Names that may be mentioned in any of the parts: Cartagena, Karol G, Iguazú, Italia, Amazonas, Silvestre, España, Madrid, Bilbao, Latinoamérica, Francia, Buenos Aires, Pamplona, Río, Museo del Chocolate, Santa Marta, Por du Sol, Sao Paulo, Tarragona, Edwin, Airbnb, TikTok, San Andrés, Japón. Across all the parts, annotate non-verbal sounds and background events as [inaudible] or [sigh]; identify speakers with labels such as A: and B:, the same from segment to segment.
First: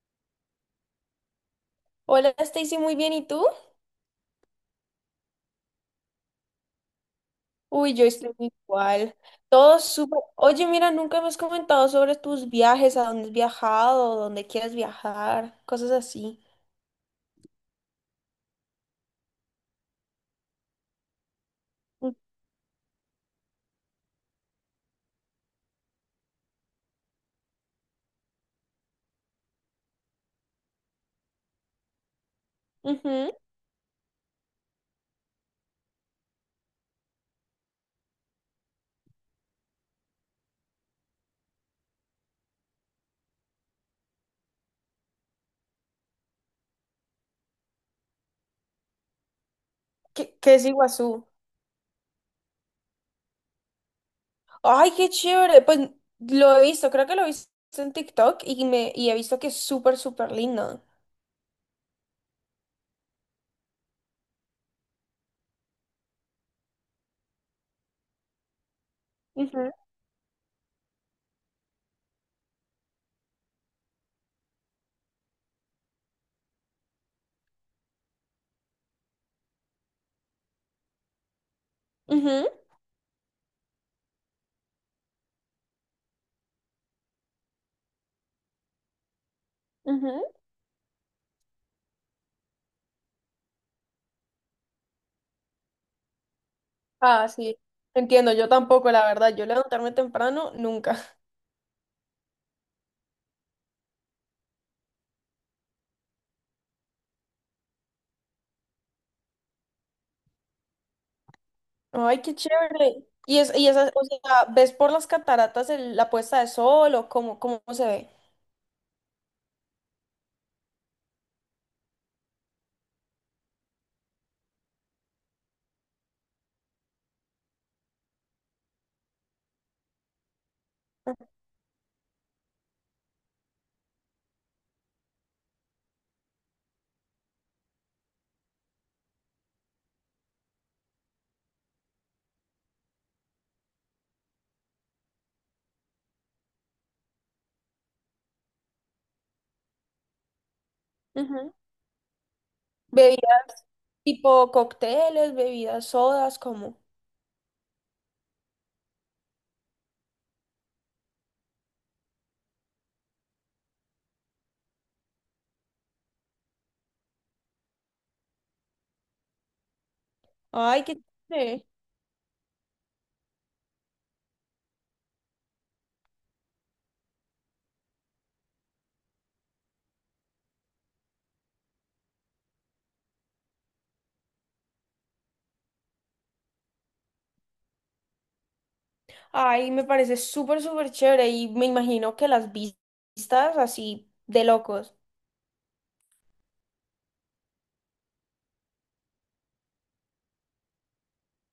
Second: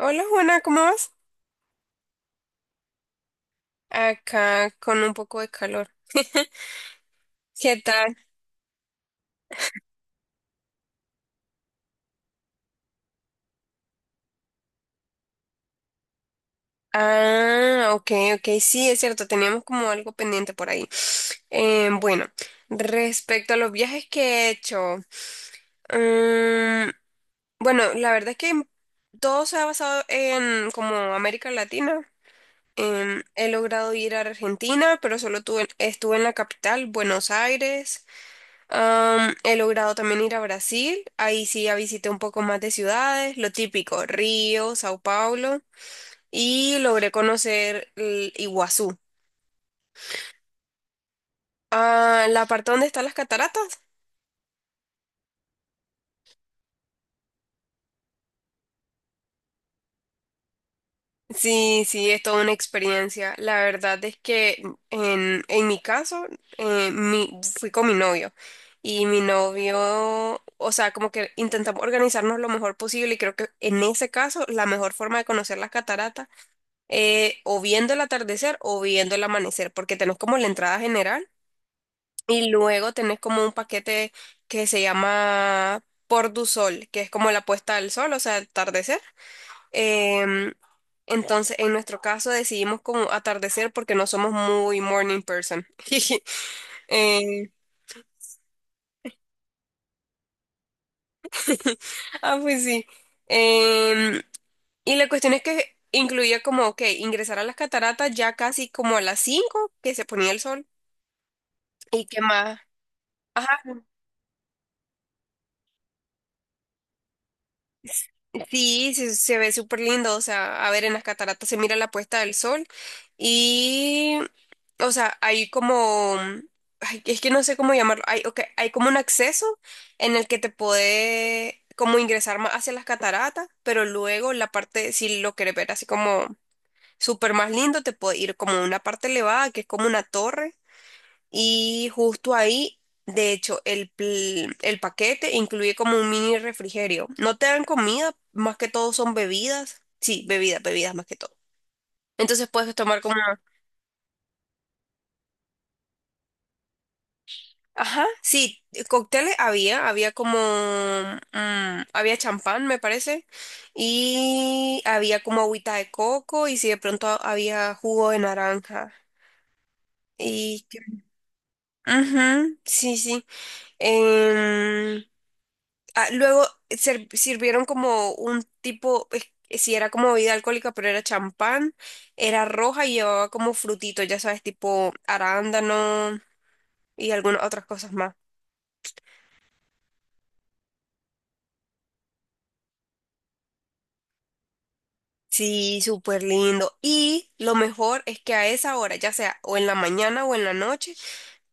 A: Hola Juana, ¿cómo vas?
B: Hola Stacy, muy bien, ¿y tú?
A: Acá con un poco de calor. [laughs] ¿Qué
B: Uy, yo
A: tal?
B: estoy igual. Todo súper. Oye, mira, nunca me has comentado sobre tus viajes, a dónde has viajado, dónde quieres viajar, cosas así.
A: Ah, ok, ok, sí, es cierto, teníamos como algo pendiente por ahí. Eh,
B: Mm,
A: bueno, respecto a los viajes que he hecho, mm, bueno, la verdad es que todo se ha basado en como América Latina.
B: ujú.
A: He logrado ir a Argentina, pero estuve en la capital, Buenos Aires. He logrado también ir a Brasil, ahí sí ya visité un poco más de ciudades, lo típico, Río, Sao Paulo, y logré conocer el Iguazú.
B: ¿Qué es Iguazú?
A: Ah, la parte donde están las cataratas.
B: Ay, qué chévere. Pues lo he visto, creo que lo he visto en TikTok y he visto que es súper, súper lindo.
A: Sí, sí, es toda una experiencia. La verdad es que en mi caso, eh, mi- fui con mi novio y mi
B: Ujú,
A: novio, o sea, como que intentamos organizarnos lo mejor posible y creo que en ese caso la mejor forma de conocer las cataratas o viendo el atardecer o viendo el amanecer, porque tenés como la entrada general
B: ujú,
A: y luego tenés como un paquete que se llama Por du Sol, que es como la puesta del sol, o sea, el atardecer.
B: ujú.
A: Em, entonces, en nuestro caso decidimos como atardecer porque no somos muy morning person. [laughs]
B: Ah,
A: Eh,
B: sí. Entiendo, yo tampoco, la verdad. Yo levantarme temprano, nunca.
A: ah, pues sí. Em, y la cuestión es que incluía como, ok, ingresar a las cataratas ya casi como a las 5 que se ponía el sol. ¿Y qué
B: Ay, qué
A: más?
B: chévere. Y es,
A: Ajá.
B: y esas, o sea, ¿ves por las cataratas la puesta de sol o cómo se ve?
A: Sí, se ve súper lindo, o sea, a ver, en las cataratas se mira la puesta del sol y, o sea, hay como, ay, es que no sé cómo llamarlo, hay, ok, hay como un acceso en el que te puede como ingresar más hacia las cataratas, pero luego la parte, si lo querés ver así como súper más lindo, te puede ir como una parte elevada, que es como una torre. Y justo ahí, de hecho, el paquete incluye como un mini refrigerio. No te dan comida, más que todo son bebidas. Sí, bebidas, bebidas más que todo.
B: Ujú.
A: Entonces puedes tomar como...
B: Bebidas tipo cócteles, bebidas sodas, como.
A: Ajá, sí, cócteles había, había como... había champán, me parece. Y había como agüita de coco y si de pronto había jugo de naranja. Y...
B: Ay, qué chévere.
A: ujú, sí, sí. Em, Ah, sirvieron como un tipo, si era como bebida alcohólica, pero era champán, era roja y llevaba como frutitos, ya sabes, tipo arándano y algunas otras cosas más.
B: Ay, me parece súper, súper chévere y me imagino que las vistas así de locos.
A: Sí, súper lindo. Y lo mejor es que a esa hora, ya sea o en la mañana o en la noche,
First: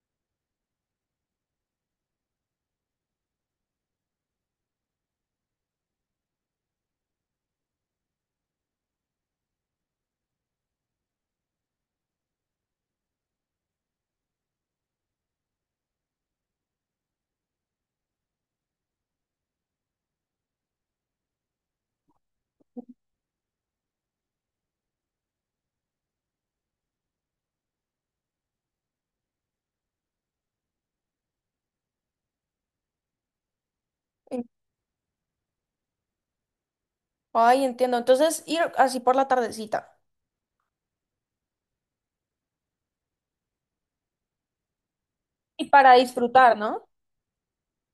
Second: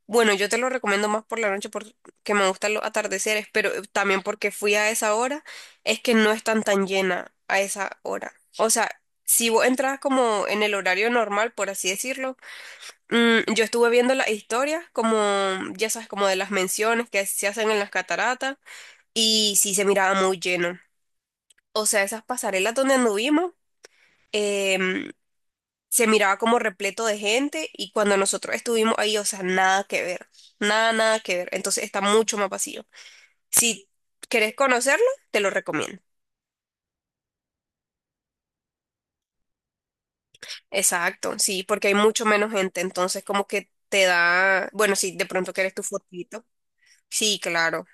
A: bueno, yo te lo recomiendo más por la noche porque me gustan los atardeceres, pero también porque fui a esa hora, es que no están tan llena a esa hora. O sea, si vos entras como en el horario normal, por así decirlo, yo estuve viendo las historias, como, ya sabes, como de las menciones que se hacen en las cataratas, y sí se miraba muy lleno. O sea, esas pasarelas donde anduvimos. em, Se miraba como repleto de gente y cuando nosotros estuvimos ahí, o sea, nada que ver, nada que ver. Entonces está mucho más vacío. Si
B: En-
A: querés conocerlo, te lo recomiendo.
B: Ay, entiendo. Entonces, ir así por la tardecita.
A: Exacto, sí, porque hay mucho menos gente, entonces como que te da, bueno, si de pronto
B: Y
A: querés tu
B: para
A: fotito.
B: disfrutar, ¿no?
A: Sí, claro.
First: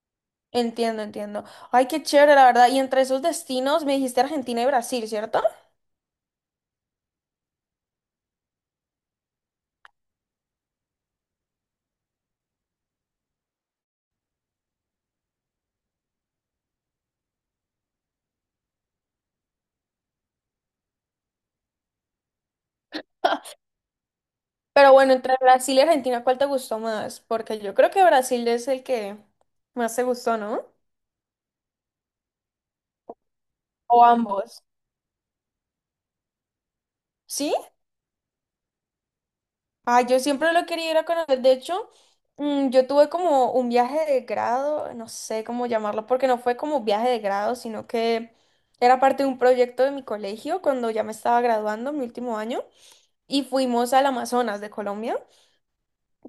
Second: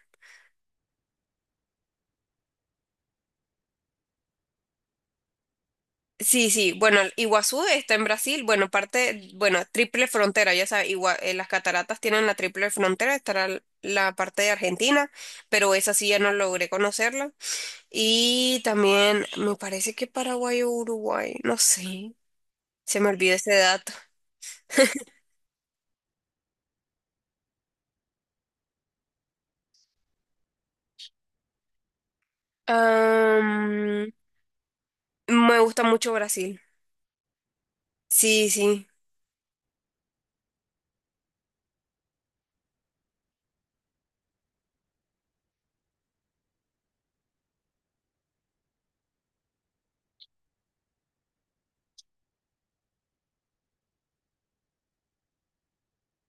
B: Entiendo, entiendo. Ay, qué chévere, la verdad. Y entre esos destinos me dijiste Argentina y Brasil, ¿cierto?
A: Sí, sí, bueno, el Iguazú está en Brasil, bueno, parte, bueno, triple frontera, ya sabes, las cataratas tienen la triple frontera, estará la parte de Argentina, pero esa sí ya no logré conocerla. Y también me parece que Paraguay o Uruguay, no sé, se me olvidó ese dato.
B: Pero bueno, entre Brasil y Argentina, ¿cuál te gustó más? Porque yo creo que Brasil es el que más te gustó, ¿no? O
A: Am,
B: ambos.
A: Me gusta mucho Brasil.
B: ¿Sí?
A: Sí, sí,
B: Ah, yo siempre lo quería ir a conocer. De hecho, yo tuve como un viaje de grado, no sé cómo llamarlo, porque no fue como viaje de grado, sino que era parte de un proyecto de mi colegio cuando ya me estaba graduando, mi último año, y fuimos al Amazonas de Colombia.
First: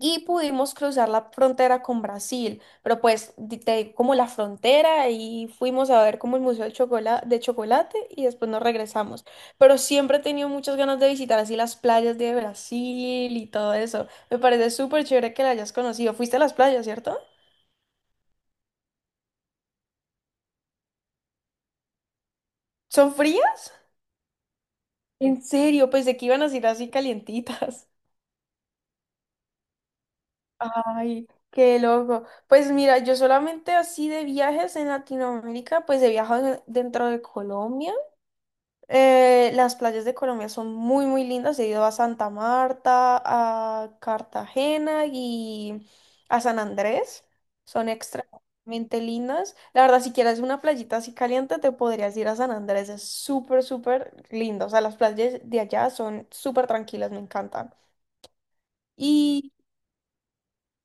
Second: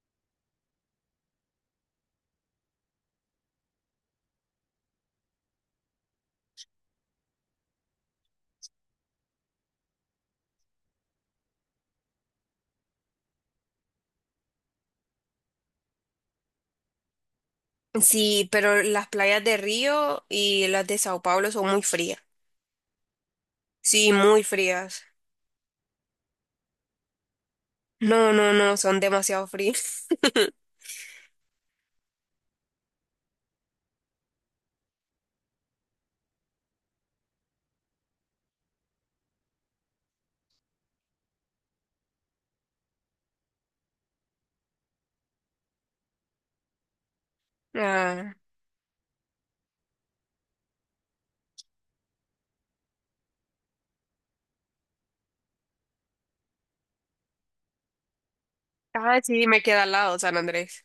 B: Y pudimos cruzar la frontera con Brasil, pero pues te digo, como la frontera y fuimos a ver como el Museo de Chocolate y después nos regresamos. Pero siempre he tenido muchas ganas de visitar así las playas de Brasil y todo eso. Me parece súper chévere que la hayas conocido. Fuiste a las playas, ¿cierto?
A: sí, pero las playas de Río y las de Sao Paulo son muy frías.
B: ¿Son frías?
A: Sí, muy frías.
B: En serio, pensé que iban a ser así calientitas.
A: No, no, no, son demasiado frías.
B: [laughs]
A: [laughs]
B: Ay, qué loco. Pues mira, yo solamente así de viajes en Latinoamérica, pues he viajado dentro de Colombia. Las playas de Colombia son muy, muy lindas. He ido a Santa Marta, a Cartagena y a San Andrés. Son
A: Ah,
B: extremadamente lindas. La verdad, si quieres una playita así caliente, te podrías ir a San Andrés. Es súper, súper lindo. O sea, las playas de allá son súper tranquilas, me encantan.
A: ah, sí, me queda al lado San Andrés.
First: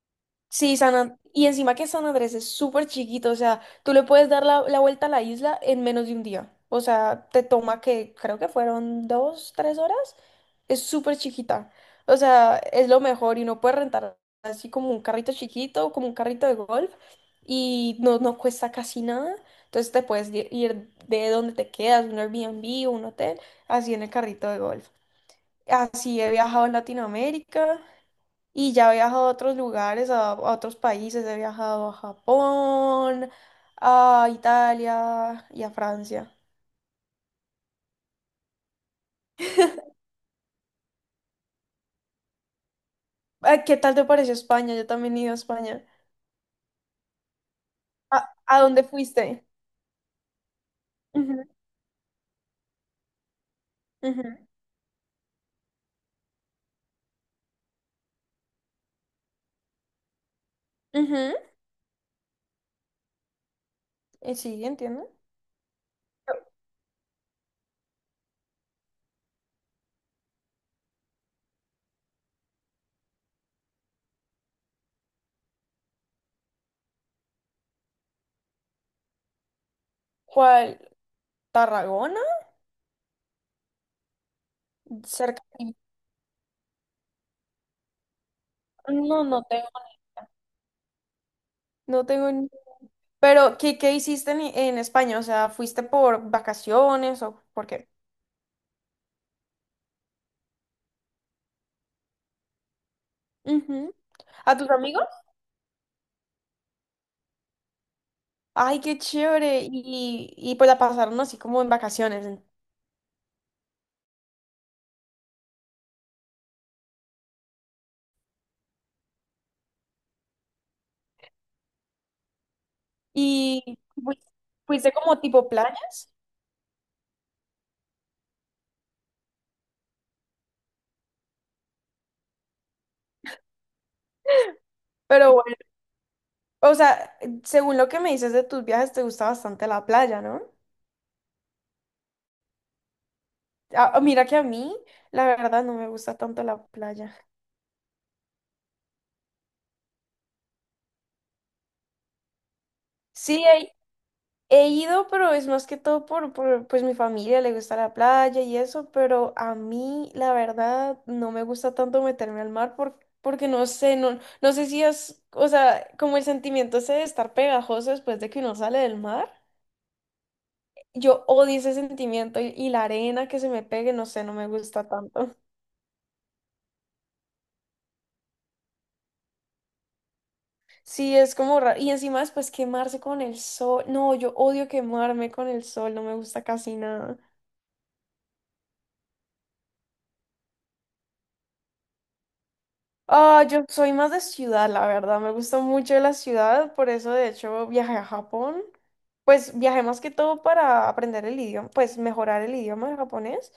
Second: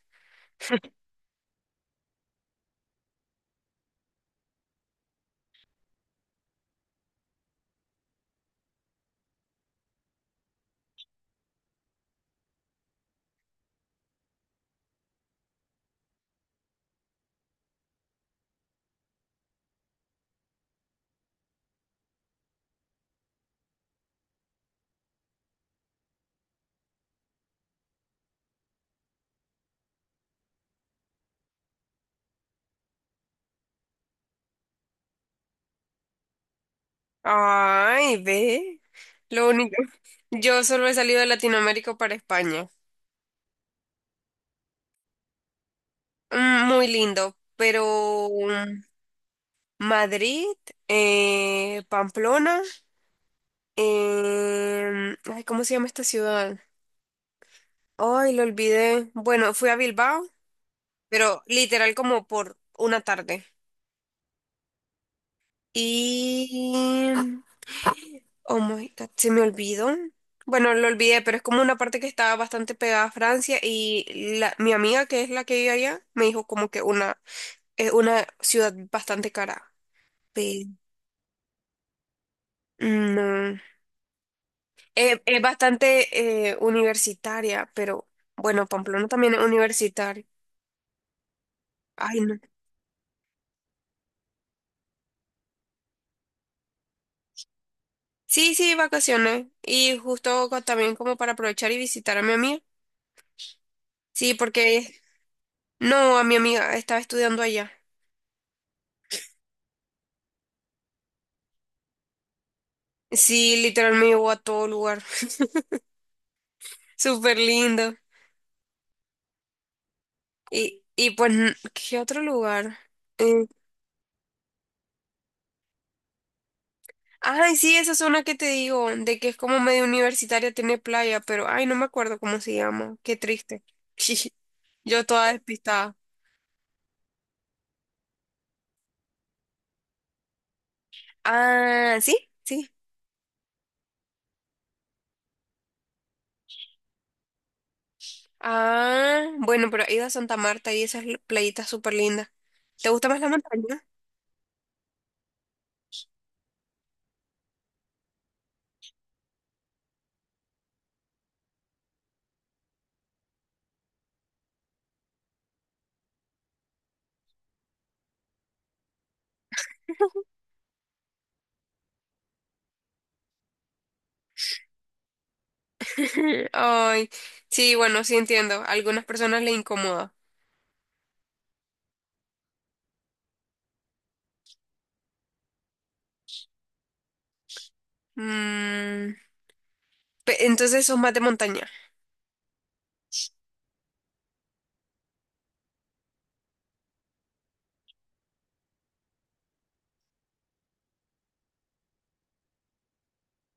B: Sí, y encima que San Andrés es súper chiquito, o sea, tú le puedes dar la vuelta a la isla en menos de un día. O sea, te toma que creo que fueron dos, tres horas. Es súper chiquita. O sea, es lo mejor y uno puede rentar así como un carrito chiquito, como un carrito de golf y no cuesta casi nada. Entonces te puedes ir de donde te quedas, un Airbnb o un hotel, así en el carrito de golf. Así he viajado en Latinoamérica. Y ya he viajado a otros lugares, a otros países, he viajado a Japón, a Italia y a Francia.
A: Ay, ve. Lo único.
B: [laughs]
A: [laughs] Yo solo he salido de Latinoamérica para España.
B: Ah, ¿qué tal te pareció España? Yo también he ido a España.
A: Muy lindo, pero
B: ¿A, a dónde fuiste?
A: Madrid,
B: Ujú,
A: Pamplona,
B: ujú,
A: ay, ¿cómo se llama esta ciudad? Ay, lo olvidé. Bueno, fui a Bilbao,
B: ujú.
A: pero literal como por una tarde.
B: Sí, entiendo.
A: Y... Oh my God, se me olvidó. Bueno, lo olvidé, pero es como una parte que estaba bastante pegada a Francia y mi amiga, que es la que vive allá, me dijo como que una, es una ciudad bastante cara. Pero,
B: ¿Cuál? ¿Tarragona?
A: no. Es
B: Cerca.
A: bastante universitaria, pero bueno, Pamplona
B: No,
A: también es
B: no tengo,
A: universitaria.
B: no
A: Ay,
B: tengo
A: no.
B: ni... Pero, ¿qué hiciste en España? O sea, ¿fuiste por vacaciones o por qué?
A: Sí, sí, vacaciones. Y justo también como para aprovechar y visitar a mi amiga.
B: Ujú.
A: Sí,
B: ¿A tus
A: porque
B: amigos?
A: no, a mi amiga estaba estudiando allá.
B: Ay, qué chévere. Y pues la pasaron así como en vacaciones.
A: Sí, literal me llevó a todo lugar. [laughs] Súper lindo. Y pues, ¿qué otro lugar? Eh,
B: Y fui- fuiste como tipo playas,
A: Ay, sí, esa zona que te digo, de que es como medio universitaria, tiene playa, pero ay, no me acuerdo cómo se llama. Qué triste. [laughs] Yo toda
B: pero bueno,
A: despistada.
B: o sea, según lo que me dices de tus viajes, te gusta bastante la playa, ¿no?
A: Ah, sí, sí.
B: Ah, mira que a mí, la verdad, no me gusta tanto la playa.
A: Ah, bueno, pero he ido a Santa Marta y esas playitas súper lindas. ¿Te gusta más la
B: Sí,
A: montaña?
B: he ido, pero es más que todo pues mi familia le gusta la playa y eso, pero a mí la verdad no me gusta tanto meterme al mar porque no sé, no sé si es, o sea, como el sentimiento ese de estar pegajoso después de que uno sale del mar. Yo odio ese sentimiento y la arena que se me pegue, no sé, no me gusta tanto.
A: [laughs] Ay, sí, bueno, sí entiendo. A algunas personas le incomoda.
B: Sí, es como raro. Y encima después quemarse con el sol. No, yo odio quemarme con el sol, no me gusta casi nada.
A: Mm, entonces sos más de montaña.
B: Ah, yo soy más de ciudad, la verdad. Me gusta mucho la ciudad, por eso de hecho viajé a Japón. Pues viajé más que todo para aprender el idioma, pues mejorar el idioma de japonés.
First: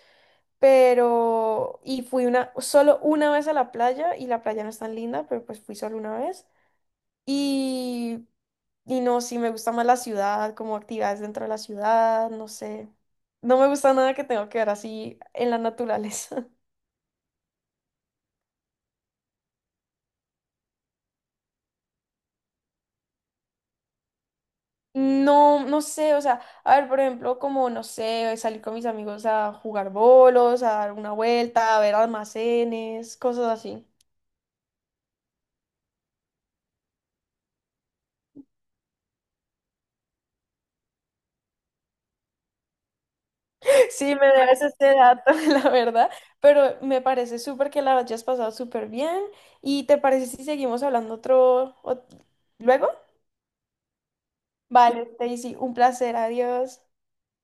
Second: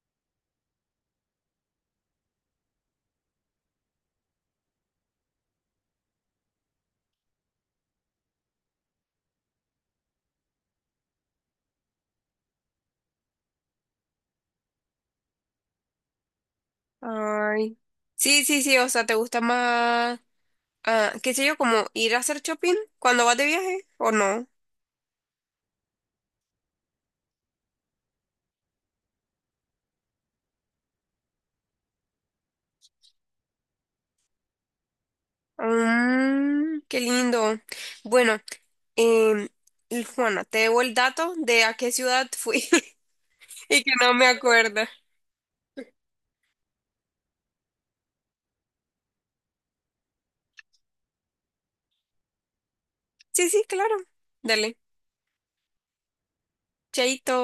B: Pero, y fui una, solo una vez a la playa, y la playa no es tan linda, pero pues fui solo una vez. Y, y no, sí, me gusta más la ciudad, como actividades dentro de la ciudad, no sé. No me gusta nada que tenga que ver así en la naturaleza.
A: Ay. Sí, sí, sí, o sea, ¿te gusta más, ah, qué sé yo, como ir a hacer shopping cuando vas de viaje o no?
B: No, no sé, o sea, a ver, por ejemplo, como, no sé, salir con mis amigos a jugar bolos, a dar una vuelta, a ver almacenes, cosas así. [laughs]
A: Mm, qué lindo. Bueno, em, y Juana, te debo el dato de a qué ciudad fui. [laughs] Y que no
B: Sí, me
A: me
B: debes
A: acuerdo.
B: este dato, [laughs] la verdad, pero me parece súper que la hayas pasado súper bien y ¿te parece si seguimos hablando luego?
A: Sí, sí, claro. Dale.
B: Vale, Stacy, un placer, adiós.
A: Chaito.